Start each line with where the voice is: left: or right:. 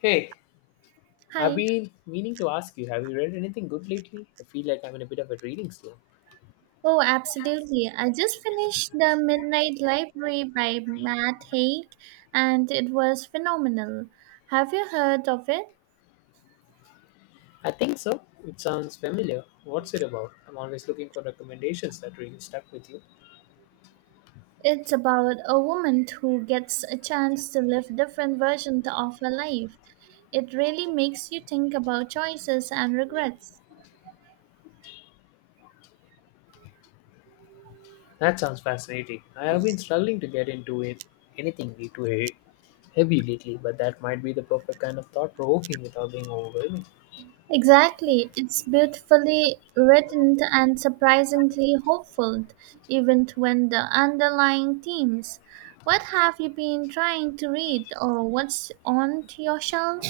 left: Hey, I've
right: Hi.
left: been meaning to ask you, have you read anything good lately? I feel like I'm in a bit of a reading slump.
right: Oh, absolutely. I just finished The Midnight Library by Matt Haig, and it was phenomenal. Have you heard of it?
left: I think so. It sounds familiar. What's it about? I'm always looking for recommendations that really stuck with you.
right: It's about a woman who gets a chance to live different versions of her life. It really makes you think about choices and regrets.
left: That sounds fascinating. I have been struggling to get into it, anything way too heavy lately, but that might be the perfect kind of thought provoking without being overwhelming.
right: Exactly. It's beautifully written and surprisingly hopeful, even when the underlying themes. What have you been trying to read, or what's on your shelf?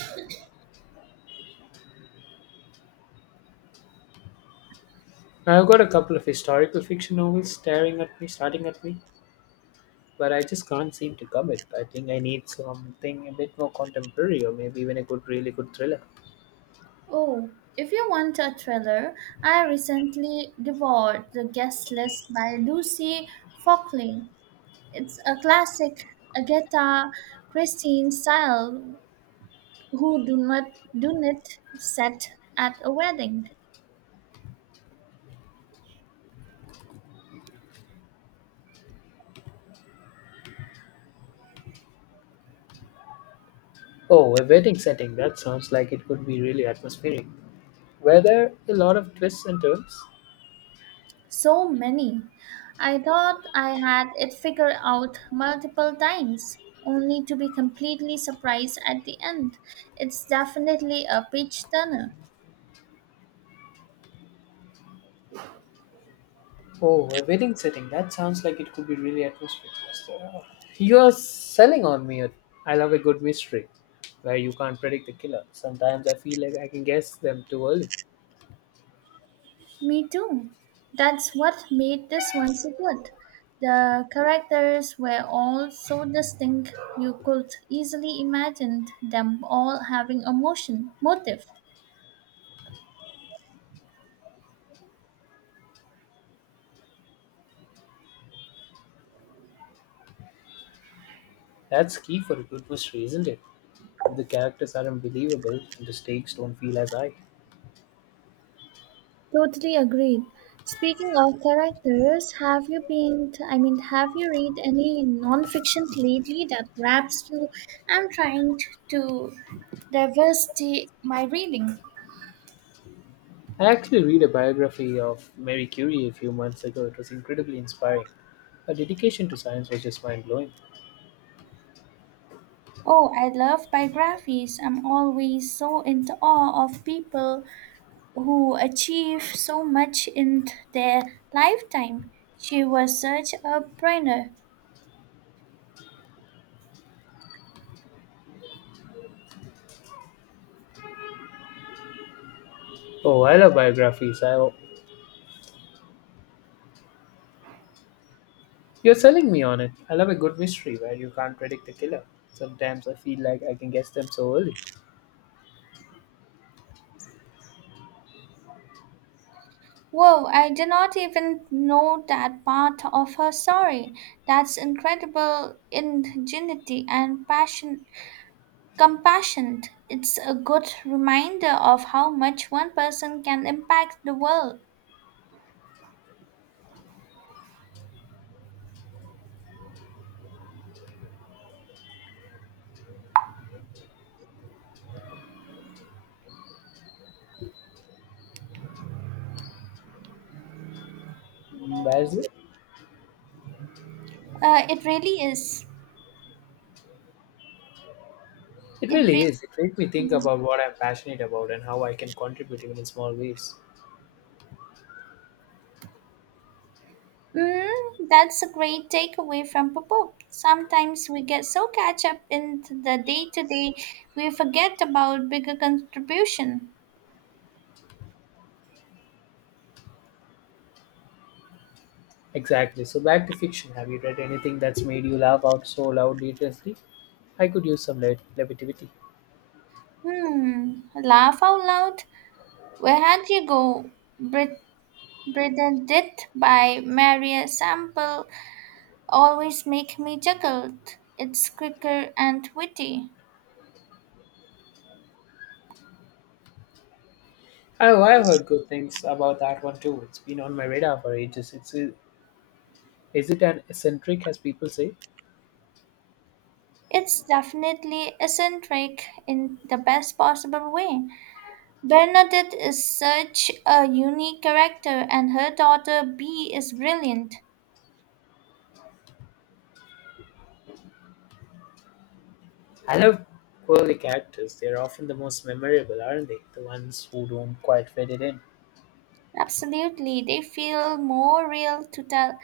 left: I've got a couple of historical fiction novels staring at me, starting at me, but I just can't seem to commit. I think I need something a bit more contemporary or maybe even a good, really good thriller.
right: Oh, if you want a thriller, I recently devoured The Guest List by Lucy Fockley. It's a classic Agatha Christie style who do not set at a wedding.
left: Oh, a wedding setting. That sounds like it could be really atmospheric. Were there a lot of twists and turns?
right: So many. I thought I had it figured out multiple times, only to be completely surprised at the end. It's definitely a page turner.
left: Oh, a wedding setting. That sounds like it could be really atmospheric. You're selling on me. I love a good mystery where you can't predict the killer. Sometimes I feel like I can guess them too early.
right: Me too. That's what made this one so good. The characters were all so distinct, you could easily imagine them all having a motion, motive.
left: That's key for a good mystery, isn't it? If the characters aren't believable, the stakes don't feel as high.
right: Totally agreed. Speaking of characters, have you been, I mean, have you read any nonfiction lately that grabs you? I'm trying to diversify my reading.
left: I actually read a biography of Marie Curie a few months ago. It was incredibly inspiring. Her dedication to science was just mind blowing.
right: Oh, I love biographies. I'm always so into awe of people who achieve so much in their lifetime. She was such a brainer.
left: Oh, I love biographies. You're selling me on it. I love a good mystery where you can't predict the killer. Sometimes I feel like I can guess them so early.
right: Whoa, I did not even know that part of her story. That's incredible ingenuity and passion compassion. It's a good reminder of how much one person can impact the world.
left: Embarrassing?
right: It really is.
left: It
right: It
left: really is. It
right: really
left: makes me think
right: is.
left: about what I'm passionate about and how I can contribute even in small ways.
right: That's a great takeaway from the book. Sometimes we get so catch up in the day to day, we forget about bigger contribution.
left: Exactly. So back to fiction. Have you read anything that's made you laugh out so loud recently? I could use some levity.
right: Laugh out loud. Where had you go? Brit- Bernadette by Maria Sample always make me chuckle. It's quicker and witty.
left: Oh, I've heard good things about that one too. It's been on my radar for ages. Is it an eccentric, as people say?
right: It's definitely eccentric in the best possible way. Bernadette is such a unique character, and her daughter Bee is brilliant.
left: I love quirky characters. They're often the most memorable, aren't they? The ones who don't quite fit it in.
right: Absolutely, they feel more real to tell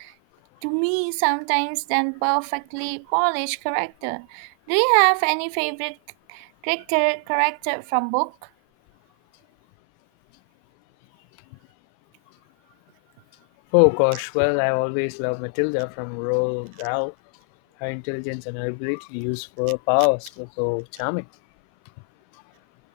right: to me sometimes than perfectly polished character. Do you have any favorite character from book?
left: Oh gosh, well, I always loved Matilda from Roald Dahl. Her intelligence and her ability to use her powers were so charming.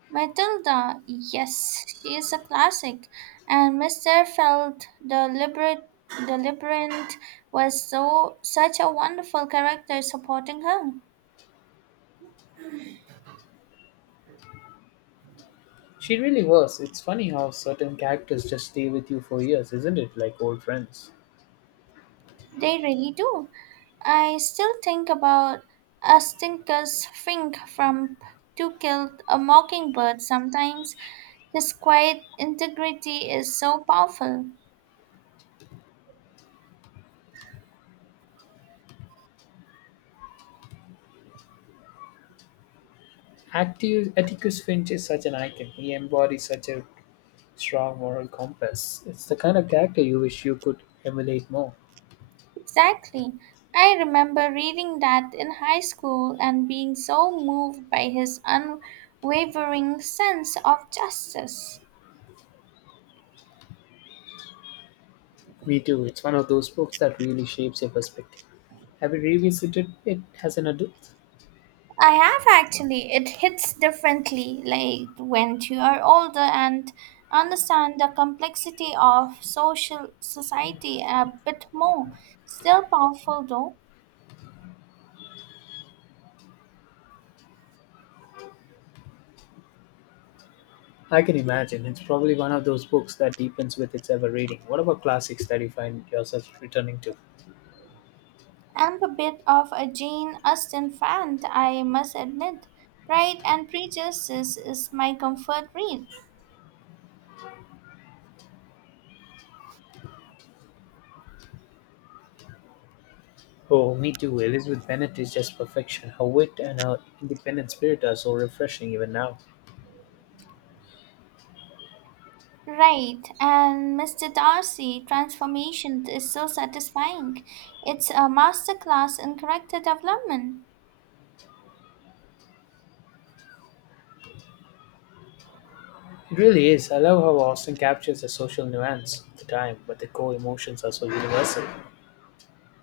right: Matilda, yes, she is a classic, and Mister felt the liberate the Liberant was so such a wonderful character supporting her.
left: She really was. It's funny how certain characters just stay with you for years, isn't it? Like old friends.
right: They really do. I still think about a stinker's fink from To Kill a Mockingbird sometimes. His quiet integrity is so powerful.
left: Atticus Finch is such an icon. He embodies such a strong moral compass. It's the kind of character you wish you could emulate more.
right: Exactly. I remember reading that in high school and being so moved by his unwavering sense of justice.
left: Me too. It's one of those books that really shapes your perspective. Have you revisited it as an adult?
right: I have actually. It hits differently, like when you are older and understand the complexity of social society a bit more. Still powerful though.
left: I can imagine. It's probably one of those books that deepens with its ever reading. What about classics that you find yourself returning to?
right: I'm a bit of a Jane Austen fan, I must admit. Pride and Prejudice is my comfort read.
left: Oh, me too. Elizabeth Bennet is just perfection. Her wit and her independent spirit are so refreshing even now.
right: Right, and Mr. Darcy transformation is so satisfying. It's a masterclass in character development.
left: It really is. I love how Austin captures the social nuance of the time, but the core emotions are so universal.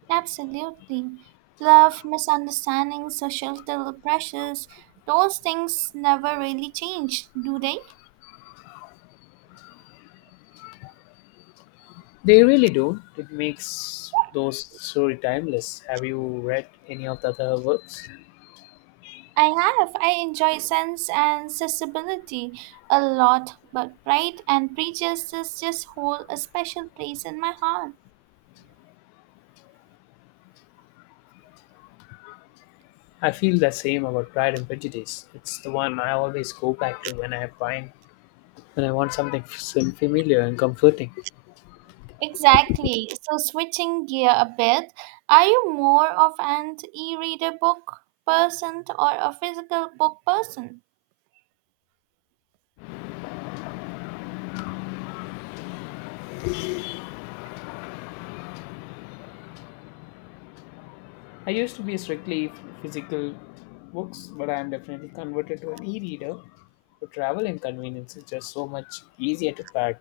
right: Absolutely. Love, misunderstanding, societal pressures, those things never really change, do they?
left: They really do. It makes those story timeless. Have you read any of the other works?
right: I have. I enjoy sense and sensibility a lot, but pride and prejudice just hold a special place in my heart.
left: I feel the same about Pride and Prejudice. It's the one I always go back to when I find when I want something familiar and comforting.
right: Exactly. So switching gear a bit, are you more of an e-reader book person or a physical book person?
left: I used to be strictly physical books, but I am definitely converted to an e-reader. For travel and convenience, it's just so much easier to pack.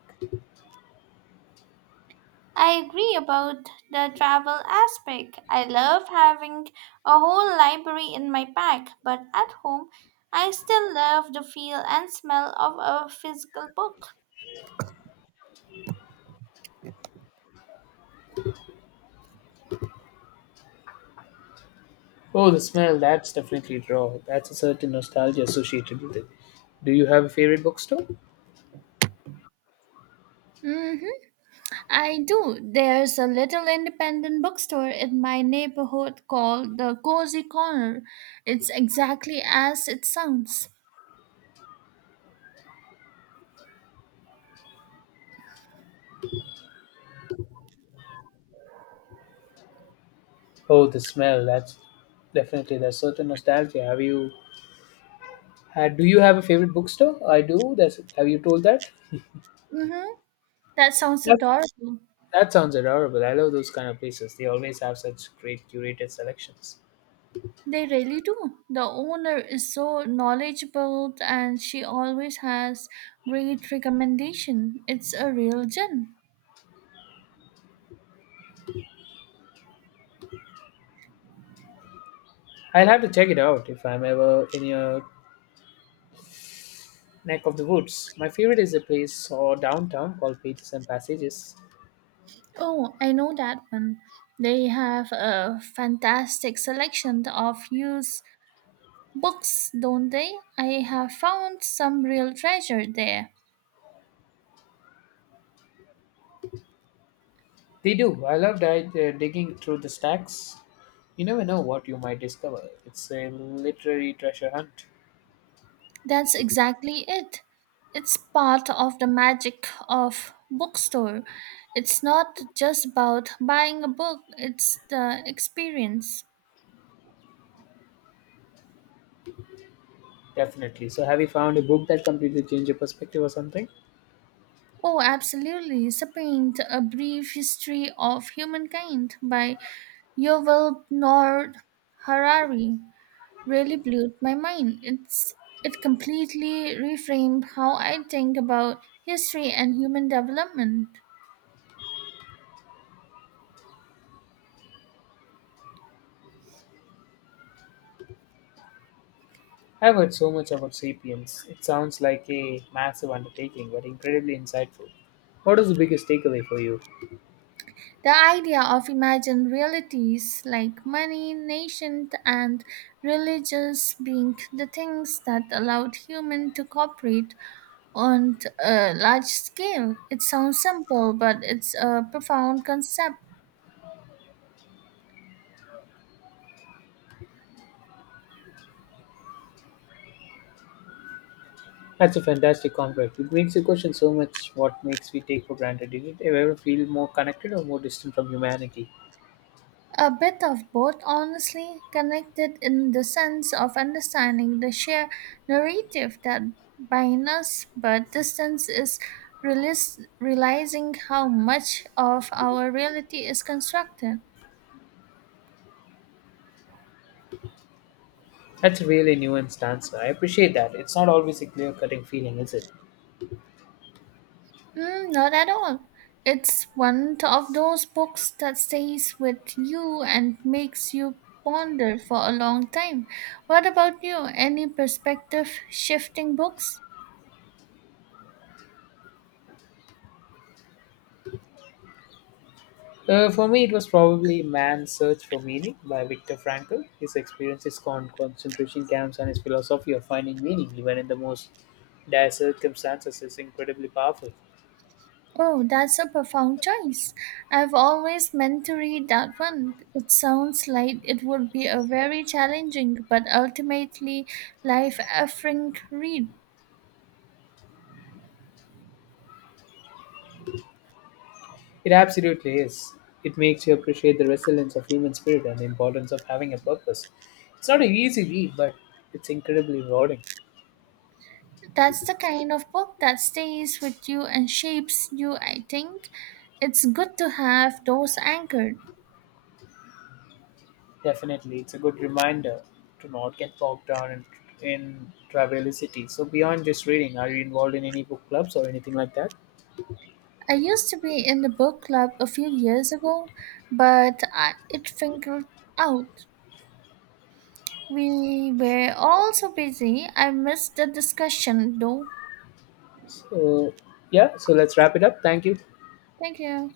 right: I agree about the travel aspect. I love having a whole library in my bag, but at home, I still love the feel and smell of a physical book.
left: Oh, the smell, that's definitely raw. That's a certain nostalgia associated with it. Do you have a favorite bookstore?
right: Mm-hmm. I do. There's a little independent bookstore in my neighborhood called the Cozy Corner. It's exactly as it sounds.
left: Oh, the smell. That's definitely there's certain nostalgia. Have you had? Do you have a favorite bookstore? I do. That's. Have you told that?
right: Mm-hmm. That sounds
left: That
right: adorable.
left: that sounds adorable. I love those kind of places. They always have such great curated selections.
right: They really do. The owner is so knowledgeable and she always has great recommendation. It's a real gem.
left: I'll have to check it out if I'm ever in your neck of the woods. My favorite is a place or downtown called Pages and Passages.
right: Oh, I know that one. They have a fantastic selection of used books, don't they? I have found some real treasure there.
left: They do. I love digging through the stacks. You never know what you might discover. It's a literary treasure hunt.
right: That's exactly it. It's part of the magic of bookstore. It's not just about buying a book, it's the experience.
left: Definitely. So, have you found a book that completely changed your perspective or something?
right: Oh, absolutely. Sapiens, A Brief History of Humankind by Yuval Noah Harari really blew my mind. It completely reframed how I think about history and human development.
left: I've heard so much about Sapiens. It sounds like a massive undertaking, but incredibly insightful. What is the biggest takeaway for you?
right: The idea of imagined realities like money, nation, and religious being the things that allowed human to cooperate on a large scale, it sounds simple, but it's a profound concept.
left: That's a fantastic complex. It makes you question so much what makes we take for granted. Did it ever feel more connected or more distant from humanity?
right: A bit of both, honestly, connected in the sense of understanding the shared narrative that binds us, but distance is realizing how much of our reality is constructed.
left: That's a really nuanced answer. I appreciate that. It's not always a clear cutting feeling, is it?
right: Mm, not at all. It's one of those books that stays with you and makes you ponder for a long time. What about you? Any perspective shifting books?
left: For me, it was probably Man's Search for Meaning by Viktor Frankl. His experiences on concentration camps and his philosophy of finding meaning, even in the most dire circumstances, is incredibly powerful.
right: Oh, that's a profound choice. I've always meant to read that one. It sounds like it would be a very challenging but ultimately life affirming read.
left: It absolutely is. It makes you appreciate the resilience of human spirit and the importance of having a purpose. It's not an easy read, but it's incredibly rewarding.
right: That's the kind of book that stays with you and shapes you, I think. It's good to have those anchored.
left: Definitely, it's a good reminder to not get bogged down in triviality. So, beyond just reading, are you involved in any book clubs or anything like that?
right: I used to be in the book club a few years ago, but I, it fingered out. We were all so busy. I missed the discussion though.
left: So, yeah, so let's wrap it up. Thank you.
right: Thank you.